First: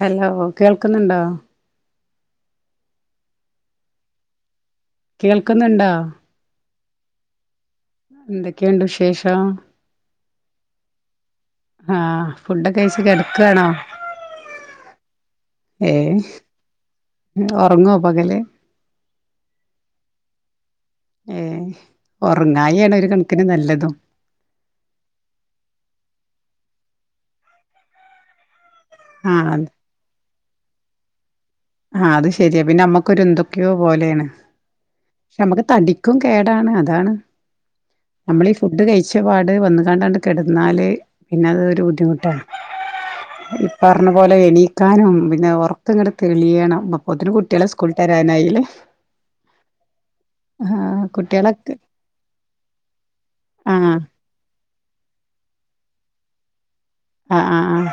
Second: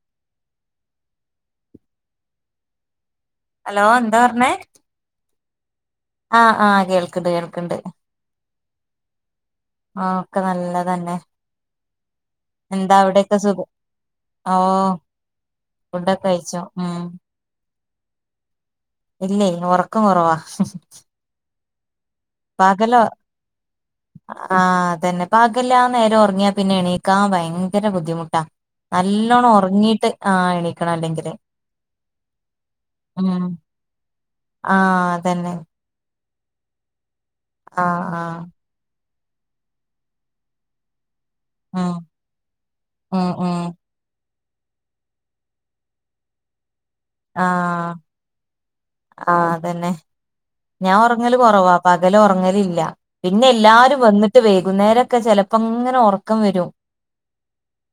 Hello കേൾക്ക്ന്നുണ്ടോ? Hello എന്താറഞ്ഞെ? കേൾക്ക്ന്നുണ്ടോ? ആ ആഹ് കേൾക്ക്ണ്ട് കേൾക്ക്ണ്ട്. എന്തക്കെയുണ്ട് വിശേഷം? ആ ക്കെ നല്ലതന്നെ. ആ ഫുടൊക്കെ എന്താ കഴിച്ച് അവിടെക്കെ കെടക്കാണോ സുഖം ഓ ഏ ഫുഡൊക്കെ കഴിച്ചു ഉം ഒറങ്ങുവോ പകല്? ഇല്ലേ ഒറക്കം കൊറവാ. ഏ ഉറങ്ങായിയാണ് ഒരു പകലൊർ കണക്കിന് നല്ലതും ആ അതെന്നെ പകലാനേറൊങ്ങിയ പിന്നെണീക്കാൻ വയങ്കര ബുദ്ധിമുട്ടാ. നല്ലോണം ആഹ് ഒറങ്ങിട്ട് ആ ണീക്കണല്ലെങ്കില്. ആ അത്ശെരിയാ പിന്നെ മ്മക്കൊരു എന്തക്കയോ പോലെയാണ് ആഹ് അതന്നെ നമ്മക് തടി ക്കും കേടാണ് അതാണ്. ആഹ് ആഹ് നമ്മളീ ഫുഡ്‌ കഴിച്ച് പാട് വന്ന്‌ക്കാണ്ടങ്ട് കെടന്നാല് പിന്നതൊരു ഉം ബുദ്ധിമുട്ടായി ഉം ഉം ഇപ്പർണ പോലെ എണീക്കാനും പിന്നെ ഒർക്കങ്ട് എളിയണ മ അപ്പോത്തെനും കുട്ടിയള സ്ക്കൂള് വിട്ട് വരാനായിലെ ആ അതന്നെ ഞാ ഒറങ്ങല് കൊറവ കുട്ടികളൊക്കെ പകല് ഒറങ്ങലില്ല പിന്നെ ആഹ് എല്ലാരും വന്നിട്ട് വൈകുനേരൊക്കെ ചെലപ്പോ ഇങ്ങനെ ഒറ റക്കം വരും അ അ ആഹ്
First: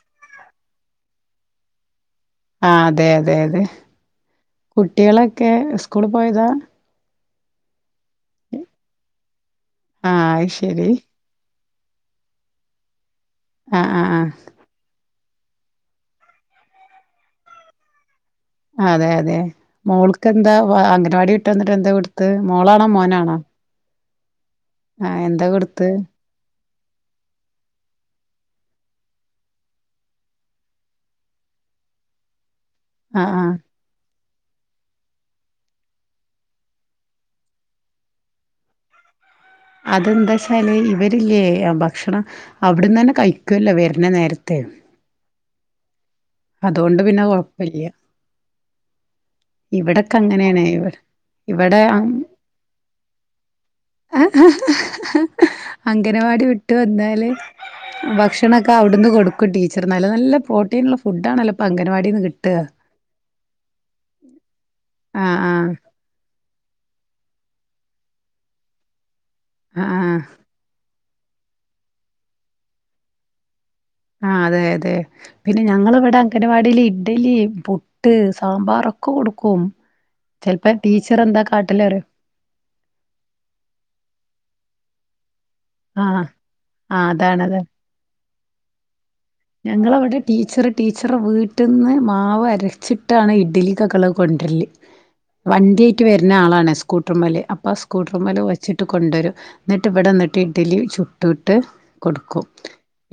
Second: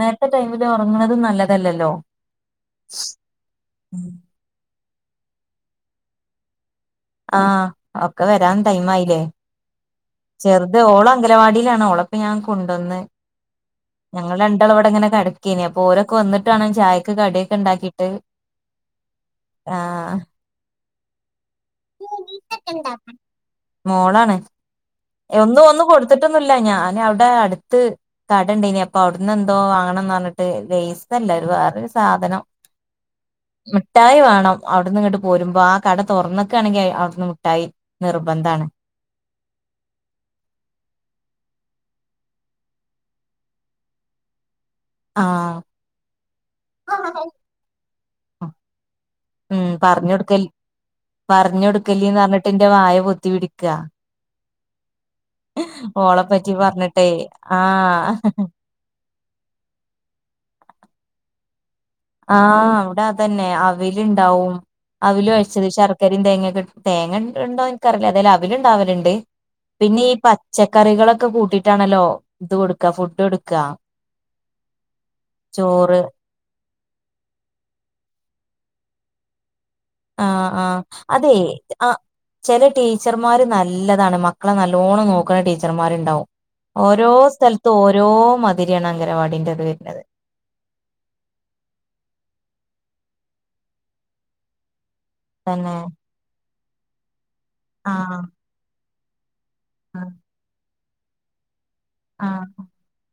നേരത്തെ ടൈമില് ഒറങ്ങണതും നല്ലതല്ലല്ലോ. ആ അതെ അതെ ഉം കുട്ടിയളൊക്കെ സ്കൂള് പോയതാ? ആഹ് ഓക്കേ വരാൻ ടൈം അയിലെ ആ അത് ചെറുത് ശരി ഓള് അംഗനവാടി ലാണ് ഓള് അപ്പോ ഞാൻ കൊണ്ടന്ന് ആ ആ ഞങ്ങൾ രണ്ടാള് ഇവിടെ ഇങ്ങനെ കേട [unintelligible] അപ്പൊ ഒരൊക്കെ വന്നിട്ട് വേണം ചായക്ക് കടിയൊക്കെ ഇണ്ടാക്കിട്ട് അതെ അതെ മോൾക്ക് എന്താ വ അങ്ങ [unintelligible] [unintelligible] വന്നിട്ട് എന്താ കൊടുത്തെ മോളാണ? മോനാണ? മോളാണ് ഒന്നു ഒന്നും കൊടുത്തിട്ടൊന്നു [unintelligible] ഞാൻ അവിടെ അടുത്ത് കട ഇൻണ്ടെനി അവിടെന്ന് എന്തോ വാങ്ങണെന്ന് പറഞ്ഞിട്ട് ലൈസല്ല വേറെ ഒരു സാധനം ആ ആ മിട്ടായി വാ അവി അവിടെന്ന് ഇങ്ങട് പോരുമ്പോ ആ കട തോറന്ന്ക്കാണെങ്കി അവിടെന്ന് മിട്ടായി നിർബന്ധണ്. അത് എന്താച്ചാല് ഇവരില്ലേ ഭക്ഷണം അവിടുന്നന്നെ കയിക്കുലോ വരണ നേരത്ത്. ആ അതോണ്ട് പിന്നെ കൊഴപ്പില്യ. ഉം പറഞ്ഞോടുക്ക ഇവിടെ പറഞ്ഞോടുക്കല്ലി പറഞ്ഞിട്ട് എന്റെ വായ പൊത്തി പിടിക്ക. അംഗനവാടി വിട്ട് പറഞ്ഞിട്ടേ വന്നാല് ആഹ് ഭക്ഷണൊക്കെ അവിടെന്ന് കൊടുക്കും ടീച്ചർ. നല്ല നല്ല പ്രോട്ടീൻ ഉള്ള ഫു ഫുഡ് ആണല്ലോ ആ അവിടെ അതന്നെ അവില് ഇണ്ടാവും, അവില് ആഹ് കൊഴച്ചത് ശർക്കരയും, തേങ്ങയൊക്കെ ഇട്ട് തേങ്ങ ഇൻ ഇണ്ടോ എനിക്കാറില്ല എന്തായാലും അവില് ഇണ്ടാവലിണ്ട്. ആഹ് ആഹ് പിന്നെ ഈ ആഹ് പച്ചക്കറികളൊ ക്കെ കൂട്ടിട്ടാണല്ലോ ഇത് കൊടുക്ക ഫുഡ് കൊടുക്ക. ആ അതെ അതെ പിന്നെ ഞങ്ങള് ചോറ് ഇവിടെ അങ്കനവാടിയിൽ ഇഡലി, പുട്ട്, സാമ്പാറൊക്കെ കൊടുക്കും. ആ ആ ചെലപ്പോ ടീച്ചർ അതെ എന്താ ആ കാട്ടലറിയോ ചില ടീച്ചർമാര് നല്ലതാണ് മക്കളെ നല്ലോണം ക്ക്ല്ലെ ആഹ് ടീച്ചർമാരുണ്ടാവും ഓരോ സ്ഥലത്തും ഓരോ മതിരിയണ്. ഞങ്ങളവടെ ടീച്ചറ് ടീച്ചറെ വീട്ട്ന്ന് മാവ് അരച്ച ഇട്ടാണ് ഇഡ്ലി കക്കുളത്ത് കൊണ്ടുവരല് തന്നെ വണ്ട്യേയിട്ട് വരുന്ന ആളാണ് സ്കൂട്ടർ മല്. അപ്പ സ്കൂട്ടർ ആഹ് മലവച്ചി കൊണ്ടൊരും. ങ്ങട്ട് ഇവടെ ആഹ് വന്നിട്ട് ഇഡ്ലി. ചുട്ട് ട്ട് കൊടുക്കും. ആഹ്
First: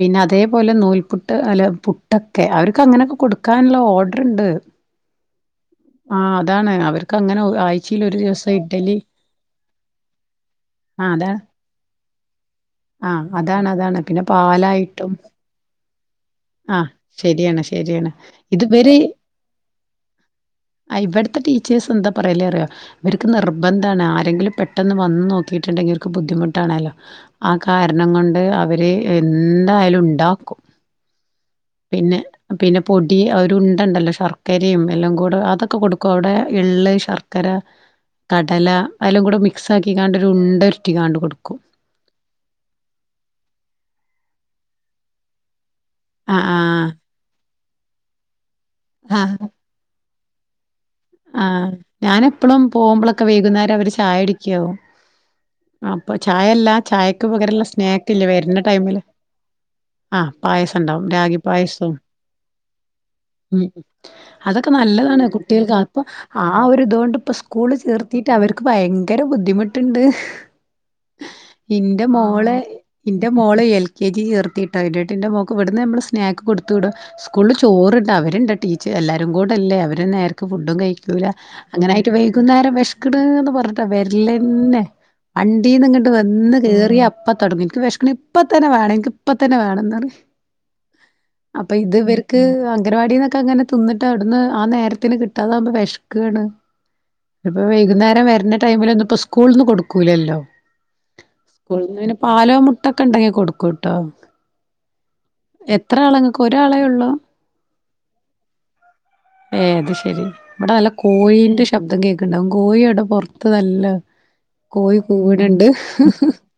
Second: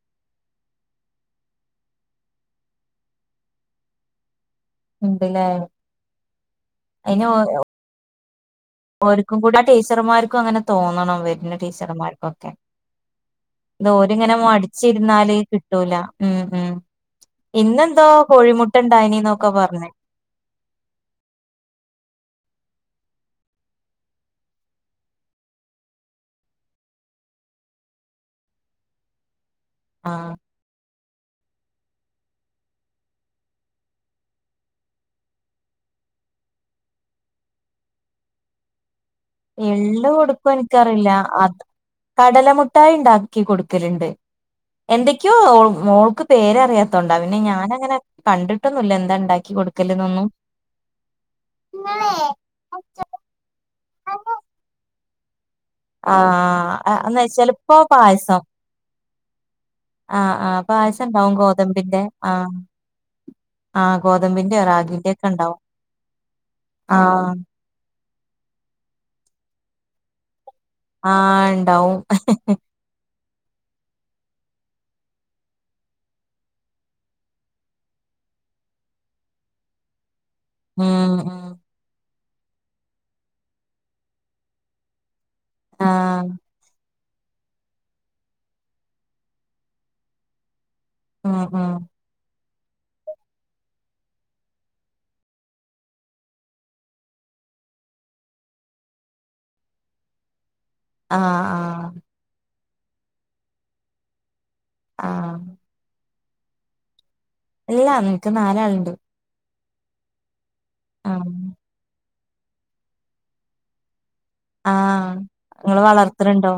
പിന്നെ അതേപോലെ നൂൽ പുട്ട് അല്ല പുട്ടൊക്കെ അവർക്ക് അങ്ങനെയൊക്കെ കൊടുക്കാല്ലൊ ഓഡറ് ഇണ്ട്. ഉണ്ട്ല്ലേ ആ അതാണ് അവർക്ക് അങ്ങനെ ആഴ്ചയിൽ ഒരു ദിവസം [unintelligible] ഒര്ക്കു കൂടെ ആ ടീച്ചർമാർക്കും അങ്ങനെ ആഹ് തോന്നണം അതാ വരുന്ന ടീച്ചർമാർക്കുക്കെ ആഹ് അതാണ് ഇത് അതാണ് പിന്നെ ഓര്ങ്ങനെ പാലായിട്ടും മടിച്ചിര്ന്നാല് കിട്ടൂല. ഉം ഉം ആഹ് ശരിയാണ് ഇന്നെന്തോ ശരിയാണ് ഇത് കോഴിമുട്ട ഇവര് ഉണ്ടായിനിന്നൊക്കെ പറഞ്ഞ് അ ഇവിടുത്തെ ടീച്ചേഴ്സ് എന്താ പറയല്ലേറിയ അവർക്ക് നിർബന്ധാണ് ആരെങ്കിലും പെട്ടെന്ന് വന്ന് നോക്കിട്ടുണ്ടെങ്കിൽ അവർക്ക് ബുദ്ധിമുട്ടാണല്ലോ ആ കാരണം കൊണ്ട് അവര് എ ന്തായാലും ആഹ് ഉണ്ടാക്കും പിന്നെ പിന്നെ പൊടി അഒരുണ്ടണ്ടല്ലോ ശർക്കരിം എല്ലാം കൂടെ അതൊക്കെ കൊടുക്കോ ഔടെ എള്ള്, ശർക്കര, കടല. എല്ലാം കൂടെ മിക്സ് എള്ള് ആക്കിക്കാണ്ട് ഒരു ഉണ്ട കൊടുക്കോന്നനിക്കറില്ല ഉരുട്ടിക്കാണ്ട് കൊടുക്കും അത് കടല മുഠായി ഇണ്ടാക്കി കൊടുക്കല്ണ്ട്. എന്തെക്കായോ? മോൾക്ക് ആഹ് ആഹ് പേരറിയാത്തേണ്ടാ പിന്നെ ഞാന അങ്ങനെ കണ്ട്. ട്ടെന്നുല്ല എന്താ ഇണ്ടാക്കി കൊടുക്കല് ലെന്നും എന്നൊന്നും ആ ഞാൻ എപ്പളും പോമ്പളൊക്കെ വൈകുന്നേരം അവര് ചായടിക്കാവും അപ്പോ ചായയല്ല ആഹ് എന്ന് ചായക്ക് വെച്ചാല് പകരള്ള ഇപ്പോ സ്നാക്ക്ല്ലോ പായസം വര്ണ ടൈമില് ആ ആഹ് ആഹ് പായസം ഇണ്ടാവും ഉണ്ടാവും രാഗി പായസം ഗോതമ്പിന്റെ ആഹ് ഉം ആഹ് ഗോതമ്പിന്റെ അതൊക്കെ റാഗിന്റെ നല്ലതാണ് ഒക്കെ ഉണ്ടാവും കുട്ട്യോക്ക് ആ ഒരു ഇതോണ്ട് ആഹ് സ്കൂള് തീർത്തീട്ട് അവർക്ക് ഭയങ്കര ബുദ്ധിമുട്ടുണ്ട് ആ ഇണ്ടാവും. എന്റെ മോൾ എൽകെജി ചേർത്തിയിട്ട എന്റെ മോൾക് ഇവിടുന്ന് നമ്മൾ സ്നാക്ക് കൊടുത്തൂ വിടും സ്കൂളിൽ ചോറുണ്ട് അവരുണ്ട് ടീച്ചർ എല്ലാവരും കൂടെ ഇല്ലേ അവർ നേർക്കൂ ഫുഡ് ഉം കഴിക്കൂല. ഉം അങ്ങനെ ട്ട് വൈകുനേരം വേഷ്ക്കണ്ന്ന് പറഞ്ഞിട്ട വേരലന്നേ ആൻഡിന്ന് ഇങ്ങട്ട് ആഹ് വന്ന് കേറി അ പ്പോ തുടങ്ങു എനിക്ക് വെഷക്ക്ണ് ഇപ്പത്തന്നെ വേണം എനിക്ക് ഇപ്പത്തന്നെ വേണം എന്ന് പറയും ഉം ഉം അപ്പൊ ഇതുവര്ക്ക് അംഗനവാടി എന്നൊക്കെ അങ്ങനെ തിന്നിട്ട് അവ്ട്ന്ന് അനേരത്തിന് കി തന്നമ്മേ വെശക്കാണ് വൈകുന്നേരം വരുന്ന ടൈമിൽ സ്കൂള്ന്ന് കൊടുക്കല്ലലോ ആഹ് ആഹ് സ്കൂളിന്ന് പിന്ന പാലോ മു തൊക്കെ ഉണ്ടാക്കി കൊടുക്കൂട്ടോ ആഹ് എത്ര നാള് ഇങ് കോരാളെ ഉള്ളൂ എല്ലാ നമ്മുക് നാല് അളിണ്ട് മ് അത് ശെരി ഇവിടെ നല്ല കോഴിന്റെ ശബ്ദം കേൾ ണ്ടാവും കോഴിയുടെ പുറത്ത് നല്ല കോഴി ആഹ് കൂവുനിൻഡ് നിങ്ങള് വളർത്തണുണ്ടോ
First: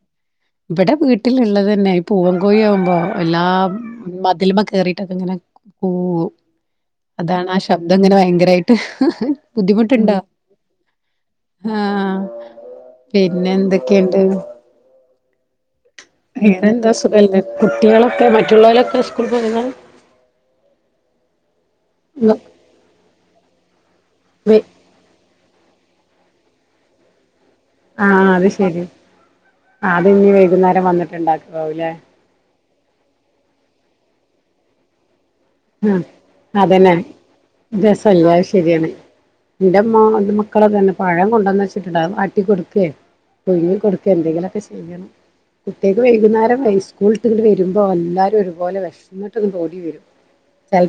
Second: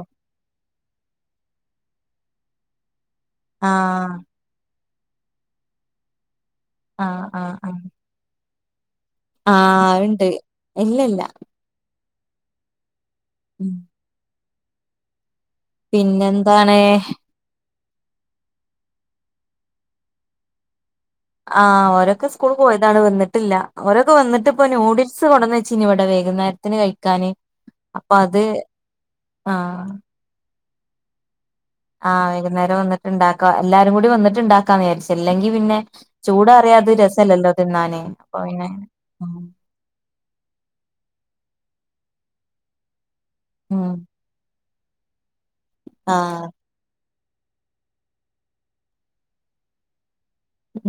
ഇവിടെ വീട്ടിലുള്ളത് തന്നെ പൂവൻകോഴി ആകുമ്പോ എല്ലാം ആഹ് മതില്മ കേറി എട്ങ്ങനെ കൂവൂം ആഹ് അതാണ് ആഹ് ആ ആഹ് ശബ്ദം ഇങ്ങനെ ഭയങ്കര [unintelligible] ആഹ് ബുദ്ധിമുട്ടുണ്ടോ ഉണ്ട് ഇല്ലല്ല ആ [inaudible] പിന്നെ ഉം എന്തൊക്കെയുണ്ട് വേറെ പിന്നെന്താണ് എന്താ സുഖല്ലേ നിങ്ങളൊക്കെ മറ്റുള്ളവരൊക്കെ സ്കൂളിൽ പോയിന്ന ആ അവരൊക്കെ സ്കൂളിൽ പോയതാണ് വന്നിട്ടില്ല അവരൊക്കെ വന്നിട്ട്പ്പോ നൂഡിൽ സ് കൊണ്ടെച്ചിന് ഇവിടെ വൈകുന്നേരത്തിന് വെക്കാനെ ആ അത് ശരി ആഹ് അത് ഇനി വൈകുന്നേരം ടെ വന്നിട്ടീണ്ടാ ഓ പിന്നെ എല്ലാരൂ വന്നിട്ടുണ്ടാക്കാം എല്ലാവരും കൂടി വന്നിട്ടുണ്ടാക്കാ വിചാരിച് ആ അത് തന്നെ രസല്ലല്ലോ തിന്നാന് രസം അല്ലെ അപ്പൊ അത് പിന്നെ ശരിയാണ് എന്റെ മോ മക്കളക്കെ ആണേ പഴം കൊണ്ട് തന്നയച്ചിട്ടുണ്ടാവും ആട്ടി കുറുക്കുകയോ നെയ്യിൽ ഉം കുറുക്കുകയോ എന്തെങ്കിലും ഒക്കെ ചെയ്യും ചെയ്യണം. കുട്ട്യേക്ക് ആഹ് വെയ്കുന്നേരം വെയിസ് കൂൾ വിട്ട് ഇങ്ങോട്ട് വരുമ്പോ എല്ലാരും ഒരുപോലെ വെശന്നിട്ട് ഇങ്ങോട്ട് ഓടി വെരും.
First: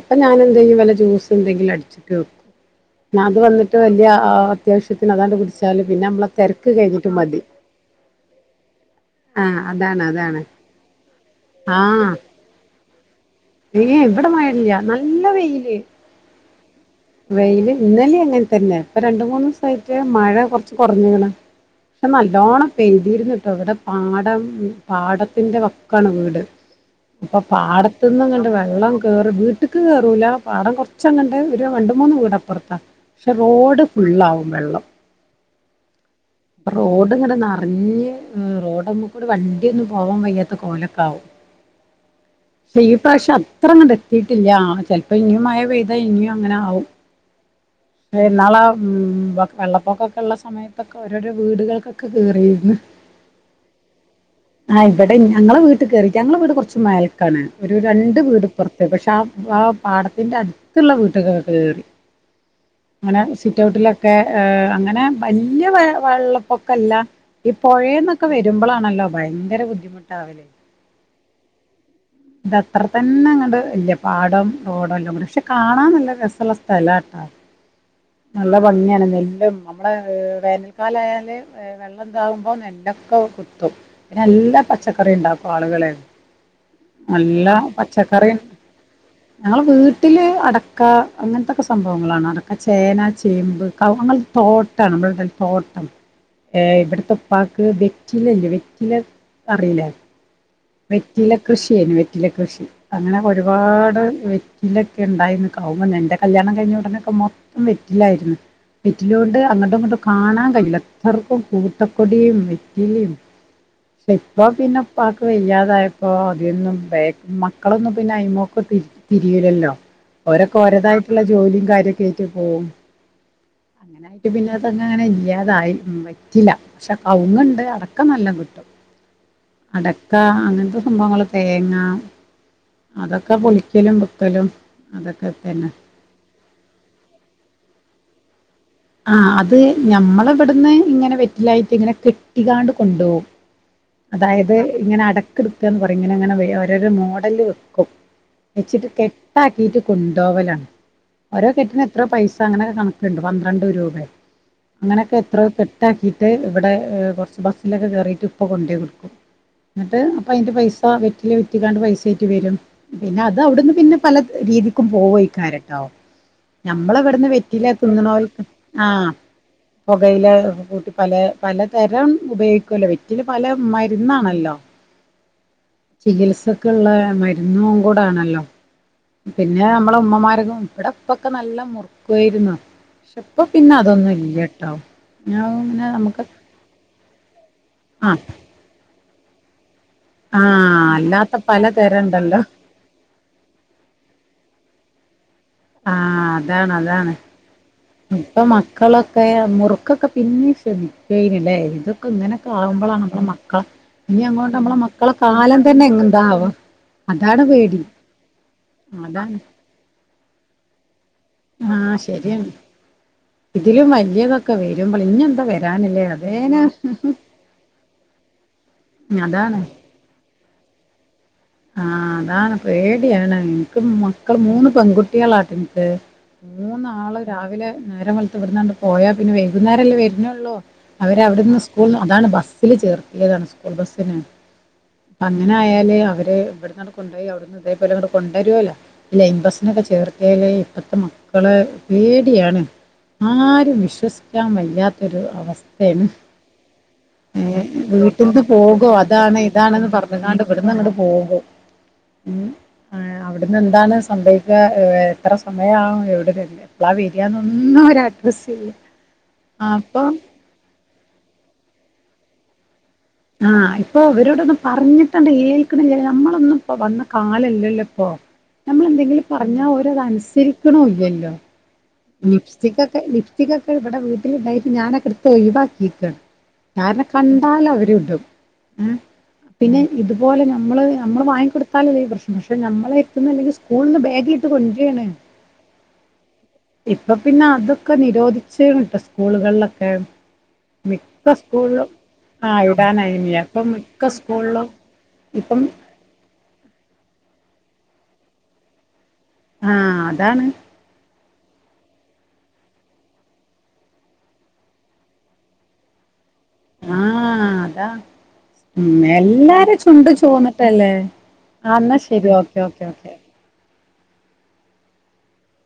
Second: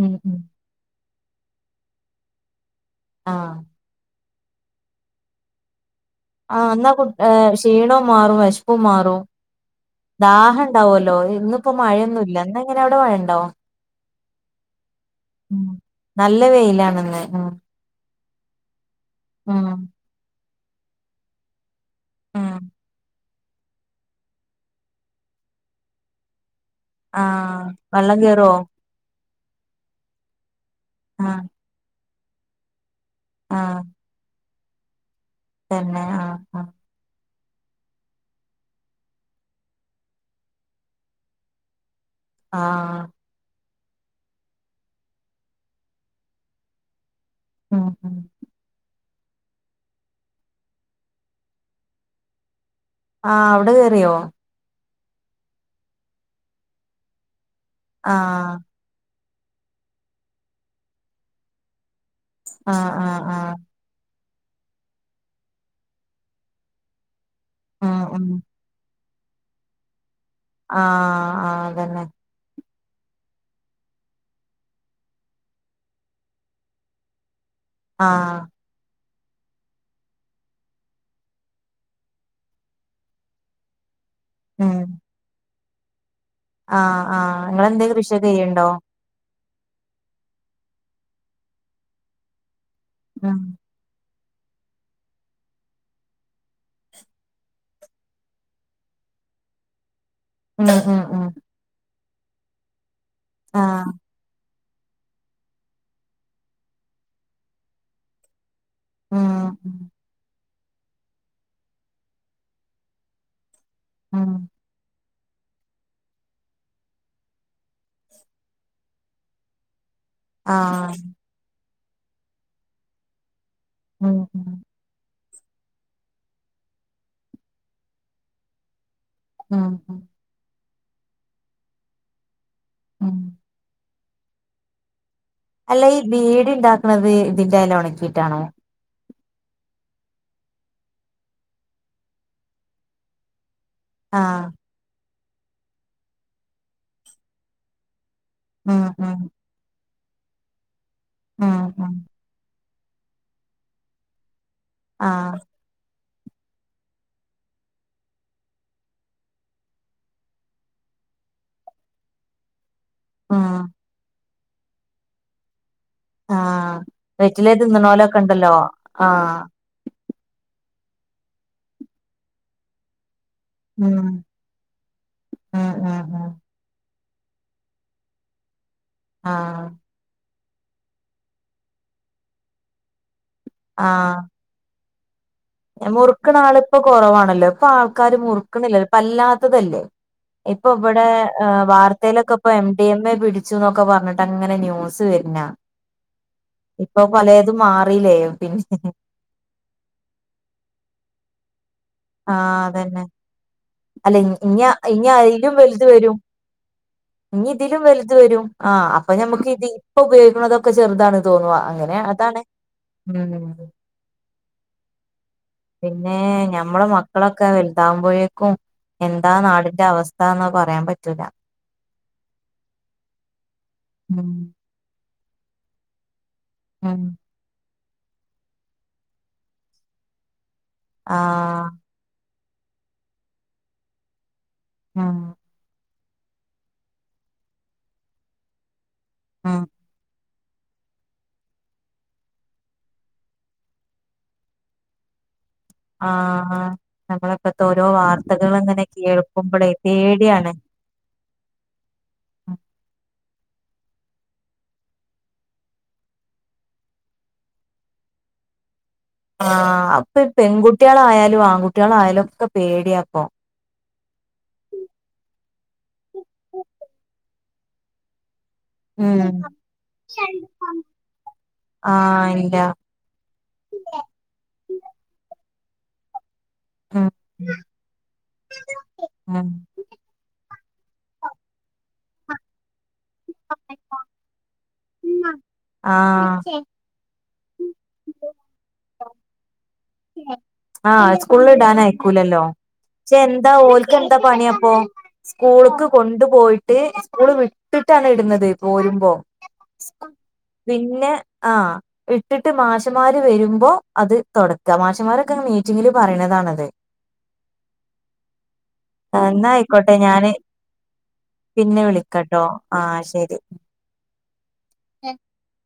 ഉം ഞാൻ ഉം എന്തു ചെയ്യും വല്ല ജ്യൂസ്‌ എന്തെങ്കിലും അടിച്ചിട്ട് വെക്കും. ഞാൻ അത് ആഹ് വന്നിട്ട് വലിയ ആഹ് അത്യാവശ്യത്തിന് അതാണ്ട് കുടിച്ചാല് പിന്നെ നമ്മളെ ആഹ് തിരക്ക് എന്നാ കഴിഞ്ഞിട്ട് കുട്ട് മതി ക്ഷീണോം മാറും വെശപ്പും മാറും ആഹ് അതാണ് അതാണ് ദാഹം ഉണ്ടാവല്ലോ ഇന്നിപ്പോ ആഹ് മഴയൊന്നുല്ല [unintelligible] അവിടെ മഴയ് [inaudible] ഇവിടെ മഴയില്ല നല്ല വെയില് നല്ല വെയില് ആണ്. വെയില് ഇന്നലെ ആണ് ഇങ്ങനെത്തന്നെ ഇപ്പൊ രണ്ട് ഉം മുന്നൂസായിട്ട് മഴ കുറച്ച് കുറഞ്ഞുണ് ഇപ്പം ഉം നല്ലോണം പെയതീരുന്നു ഇവിടെ പാടം പാടത്തിന്റെ വക്കാണ് വീട്. ഇപ്പോ ആഹ് വെള്ളം പാടത്തുന്നിങ്ങട് കേറോ വെള്ളം കേറി വീട് വീട്ടുക്ക് കേറൂല പാടം കൊറച് കൊച്ചു വന്നൊണ്ട് ആഹ് വീഡിയോ കണ്ടും മൂന്ന് വീടപ്പുറത്താ പക്ഷേ ആഹ് റോഡ്‌ ഫുൾ ആവും വെള്ളം തന്നെ ആഹ് ആഹ് റോഡ്‌ ഇങ്ങനെ ന വല്യ ആഹ് റോഡ്‌മ്മെക്കൂടെ വണ്ടി ഒന്നും പോകാൻ വയ്യാത്ത കോലക്കാവും ശേ ഈ ആഹ് പ്രാവശ്യം അ ഇത്രങ്ങട് എത്തീട്ടില്ല ചെലപ്പോ ഇനീം മഴ പെയ്താ ഇനിയും അങ്ങനെ ആവും. ഉം ഉം ടെ ഇന്നാളാ വെള്ളപ്പൊക്കം ഒക്കെ ഉള്ള സമയത്തൊക്കെ ഓരോരോ വീടുകൾക്കൊക്കെ കേറിന്ന് ആഹ് അവിടെ കേറിയോ? ആഹ് ഇവിടെ ഞങ്ങള് വീട്ടുക്ക് കേറീല ഞങ്ങടെ വീട് കുറച്ചു മേലേക്കാണ് ഒരു രണ്ട് ആഹ് വീട്പ്പറത്ത് പക്ഷേ ആ വാ പാടത്തിന്റെ അടുത്ത്ള്ള വീട്ട്ക്ക് കേറി ആഹ് ആഹ് ങ്ങളെ ആഹ് സിറ്റൗട്ടിൽ ഒക്കെ ഏ അങ്ങനെ വല്യ വെള്ളപ്പൊക്കല്ല ഉം ഇപ്പോഴെന്നൊക്കെ ഉം വരുമ്പോളാണല്ലോ ഭയങ്കര ബുദ്ധിമുട്ടാവല് അ ആ അതെന്നെ അത്രതന്നെങ്ങട്ടില്ല പാടം റോഡ് ല്ലാംകൂടി പക്ഷേ കാണാൻ നല്ല രസല്ല സ്ഥലാട്ടോ. ആഹ് നല്ല ഭംഗിയാണ് നെൽ [unintelligible] നമ്മളെ വേനൽക്കാലിയാല് വെള്ളതാവുമ്പോ നെല്ലൊക്കെ കുത്തും ഞല്ല പച്ചക്കറി ഉണ്ടാകും അള്കളെ ആ ആ ആങ്ങളെന്തെങ്കിലും കൃഷിയൊക്കെ ചെയ്യണ്ടോ ഞങ്ങളെ വീട്ടില് അടക്ക അങ്ങനത്തെക്കെ സംഭവങ്ങളാണ് അതക്കെ ചേന ഉം ചേമ്പ് കൗ തോട്ടാണ് [unintelligible] തോട്ടം ഇമ്പട്ത്തെ പ്പാക്ക് വെറ്റിലല്ലേ വെറ്റില അറില്ലേ ഉം ഉം ഉം വെറ്റില കൃഷിയേനി വേ റ്റില കൃഷി അങ്ങനെ ആഹ് ഒരുപാട് വേ ഇ ലോകെഉണ്ടായിരുന്ന കൗങ്ങാക്കെ എന്റെ കല്യാണം കഴിഞ്ഞ ഉടനെ ക്കെ മൊത്തം വെറ്റിലായിരന്ന് ഉം വെറ്റിലൊണ്ട് അങ്ങോട്ടുങ്ങോട്ടും കാണാൻ ൽല്ല [unintelligible] കൂർത്ത കൊടി വെറ്റിലിം ഉം ഷേപ്പോ പിന്നെ പാക് പ്പ ഇല്ലാതായപ്പോൾ മതിയൊന്നും ബാക്ക് മക്കളെന്നുംപിന്നെ അയ്മക്ക് തിരി തിരിയൂല്ലല്ലോ ഒരെക്കെ ആഹ് ഓരതായിട്ടുള്ള ജോലിയും കാര്യം കേ യിട്ട് പോവും ഉം പിന്നങ്ങട്ട് ഉം പിന്നെ തങ്ങനെ ഇല്ലാ ദായി വെറ്റില ക്ഷേ കവുങ്ങ് ഉണ്ട് അടക്ക നല്ലോ കിട്ടും ഉം ആ അങ്ങനത്തെ സംഭവങ്ങൾ തേങ്ങ ഉം അതൊക്കെ പൊളിക്കലും തലും അത അല്ല ഈ വീഡി ണ്ടാക്കുന്നത് ഇതിന്റെല ഒണക്കി റ്റാണോ ആ അത് ഞമ്മളിവിടുന്ന് ഇങ്ങനെ വെറ്റിലയായിട്ട് ഇങ്ങനെ കെട്ടിക്കാണ്ട് കൊണ്ടുപോവും. ആഹ് അതായത് ഇങ്ങനെ അട ക്ക് എടുക്കാന്നുപറയും ഇങ്ങനങ്ങനെ ഓരോരോ മോഡല് വെക്കു. ഉം വെച്ചിട്ട് ഉം കെട്ടാക്കിട്ട് കൊണ്ടോവലാ ഓരോ ഉം കെട്ടിന് ഉം എത്ര പൈസ അങ്ങനെ കണക്കുണ്ട്. പന്ത്രണ്ട് രൂപയാ. അങ്ങനൊക്കെ ആഹ് എത്രയോ കെട്ടാക്കി ട്ട് ഇവിടെ കുറച്ച് ബസിലൊക്കെ കേറീട്ട് പ്പോ കൊണ്ടുപോയി കൊടുക്കും. അന്നിട്ട് അപ്പൊ അയിന്റെ പൈസ വിറ്റിലേ വിറ്റക്കാണ്ട്പൈസയ്ക്ക് വരും. പിന്നെ അത് ഉം അവിടുന്ന് പിന്ന പല രീതിക്കും പോവു ഈകാരട്ടെ ആ വെറ്റില തിന്നണോലെക്കെ ഇണ്ടല്ലേ? ആഹ് കയില കൂട്ടി പല പല തരം ഉപയോഗിക്കുവല്ലോ വെറ്റ് റ്റില പല ഉം മരുന്നാണല്ലോ? ഉം ഉം ഉം ചികിൽസക്ക്ള്ള മരുന്നും കൂടാണല്ലോ? പിന്നെ ആഹ് നമ്മളെ ഉമ്മമാര്ക്കും ഇവിടെ ഉപ്പക്കെ നല്ല മുറുക്കുവായിരുന്നു. ഇപ്പം പിന്നെ ആഹ് അതൊന്നുല്ല്യാട്ടോ. മുറുക്കണ ആള് ഇപ്പ കുറവാണ്. ഇപ്പം ആൾക്കാര് ആഹ് മുറുക്കണില അല്ലാത്തതല്ലേ? ഇപ്പം ആഹ് ഇവിടെ അല്ലാത്ത ഏ പലതരം വാർത്തയിലൊക്കെ ഉണ്ടല്ലോ ഇപ്പം എം ഡി എം എ പിടിച്ചു എന്ന് ഒക്കെ പറഞ്ഞിട്ട് അങ്ങനെ ന്യൂ സ് വേര്ന ആ അതാണ് അതാണ് മാറില്ലേ മു ഇപ്പം പിന്നെ മക്കളൊക്കെ മുറുക്കൊക്കെ പിന്നെ തിനും പെയിനിലേവ് ഇതൊക്കെ ഇങ്ങനൊക്കെ ആവുമ്പളാണ് നമ്മടെമക്കളേ അല്ലേ ഇനിയാ ഇനിയാ അയിലും വലുത് വരും എന്താവാ അതാണ് ഇനി പേടി ഇതിലും വലുത് വരും ആ അപ്പം അതാണ് ഞമ്മക്ക് ഇതിൽ ഇപ്പം കഴികനതൊക്കെ ചെറുതാണ്. തോന്നുവാഅങ്ങനെ ആഹ് അതാണ് ശരിയാണ് ക്കെ വരുമ്പളേ ഇനി പിന്നെ ഞമ്മടെ മക്കളൊക്കെ വലുതാമ്പുഴേ കും എന്താ അതാണ് നാടിൻ്റെ അവസ്ഥാന്ന് പറയാൻ പ റ്റൂല ആഹ് അതാണ് പേടിയാണങ്ങ് [unintelligible] ഉം മക്കള് മൂന്ന് പെൺകു ട്ടികളാട്ടമിട്ട് മൂന്ന് ഉം ആള് രാവിലെ നേരം വെളുത്ത് ഇവിടന്നങ്ങ് പോയ പിന്നെ വൈകുന്നേരല്ലേ വരണൊള്ളൂ അവരവിടന്ന് ആഹ് സ്‌കൂൾന്ന് അതാണ് ബസ് ത്തില് ചേർത്തിയതാണ് സ്കൂൾ ബസന്നയാണ് ഉം അങ്ങനെയായില് അ തെ ഇവിടന്നങ് കൊണ്ടോയി അവിടെന്ന് ഇതേപോലെ വന്ന് കൊണ്ടരുലാ [unintelligible] [unintelligible] ഉം ഇപ്പത്തെ മക്കളെ പേടിയാണ് ആരും വിശ്വസിക്കാൻ വയ്യാത്തൊരു അവസ് ആഹ് അ നമ്മളിപ്പത്തെ ഓരോ വീട്ടിൽന്ന് വാർത്തകളങ്ങനെ പോകും അതാണ് കേൾക്കുമ്പളേ ഇതാണെന്ന് പറഞ്ഞ്ങ്ങാണ്ട് പേടിയാണ് [unintelligible] ഉം ആ അവിടന്ന് എന്താണ് സംഭവിക്കാ എത്ര സമയാവും എവിട എപ്പളാ വരാനൊന്നും ഒരഡ്രസ്സില്ലാ ആ അപ്പെ പെൺകുട്ടികളായാലും ആൺകു ട്ടികളായാലൊക്കെ പേടിയാ ആ ഇപ്പ അവരോടൊന്നും പറഞ്ഞിട്ടണ്ട് ഏൽക്കിണില്ല നമ്മളൊന്നും ഇപ്പം വന്ന കാലല്ലല്ലോ ഇപ്പോ നമ്മളെന്തെങ്കിലും പറഞ്ഞാ ഓരത് അനുസരിക്കണുല്ലല്ലോ ആഹ് ഇല്ല ലിപ്സ്റ്റികെക്കെ ലിപ്സ്റ്റികെക്കെ ഇവിടെ വീട്ടിലിണ്ടായിട്ട് ഞാനെക്കെടുത്ത് ഒഴിവാ ക്കിക്കാ താരനെ ഉം കണ്ടാലവര് ഇടും ഉം ഉം പിന്നെ ഇതുപോലെ ഞാ മ്മള് മ്മള് വാങ്ങികൊടുത്താലല്ലേ ഈ പ്രശ്‌നം പക്ഷേ നമ്മ- ള് എത്തുന്നില്ലെങ്കി സ്‌കൂളിന്ന് ബാഗിലിട്ട് കൊണ്ടെരേണ് ആഹ് പ്പ പിന്നെ അതെക്കെ നിരോധിച്ച് വിട്ട് സ്കൂളുകളില് ആ സ്‌കൂളിലിടാനായക്കുലല്ലോ ആഹ് ഇടാനായിനി ചെന്താ അപ്പം ഓൾക്ക് മിക്ക എന്താ പണി സ്കൂളിലും അപ്പോ ഇപ്പം സ്കൂൾക്ക് കൊണ്ട് പോയിട്ട് സ്കൂള് വിട്ടിട്ടാണ് ഇടുന്നത് പോരുമ്പോ ആഹ് അതാണ് പിന്നെ ആ വിട്ടിട്ട് മാഷ്‌മാര് വരുമ്പോ അത് തൊട ത മാഷ്‌മാരെക്കെ മീറ്റിങ്ങില് പറയണതാണ് ആ അതാ ഉം എന്നാ എല്ലാര ആയിക്കോട്ടെ ചുണ്ടും ഞാന് ചോന്നിട്ടല്ലെ ആ പിന്നെ ന്നാ ശരി വിളിക്കാട്ടോ ഓക്കേ ഓക്കേ ആഹ് ഓക്കേ ശരി [unintelligible]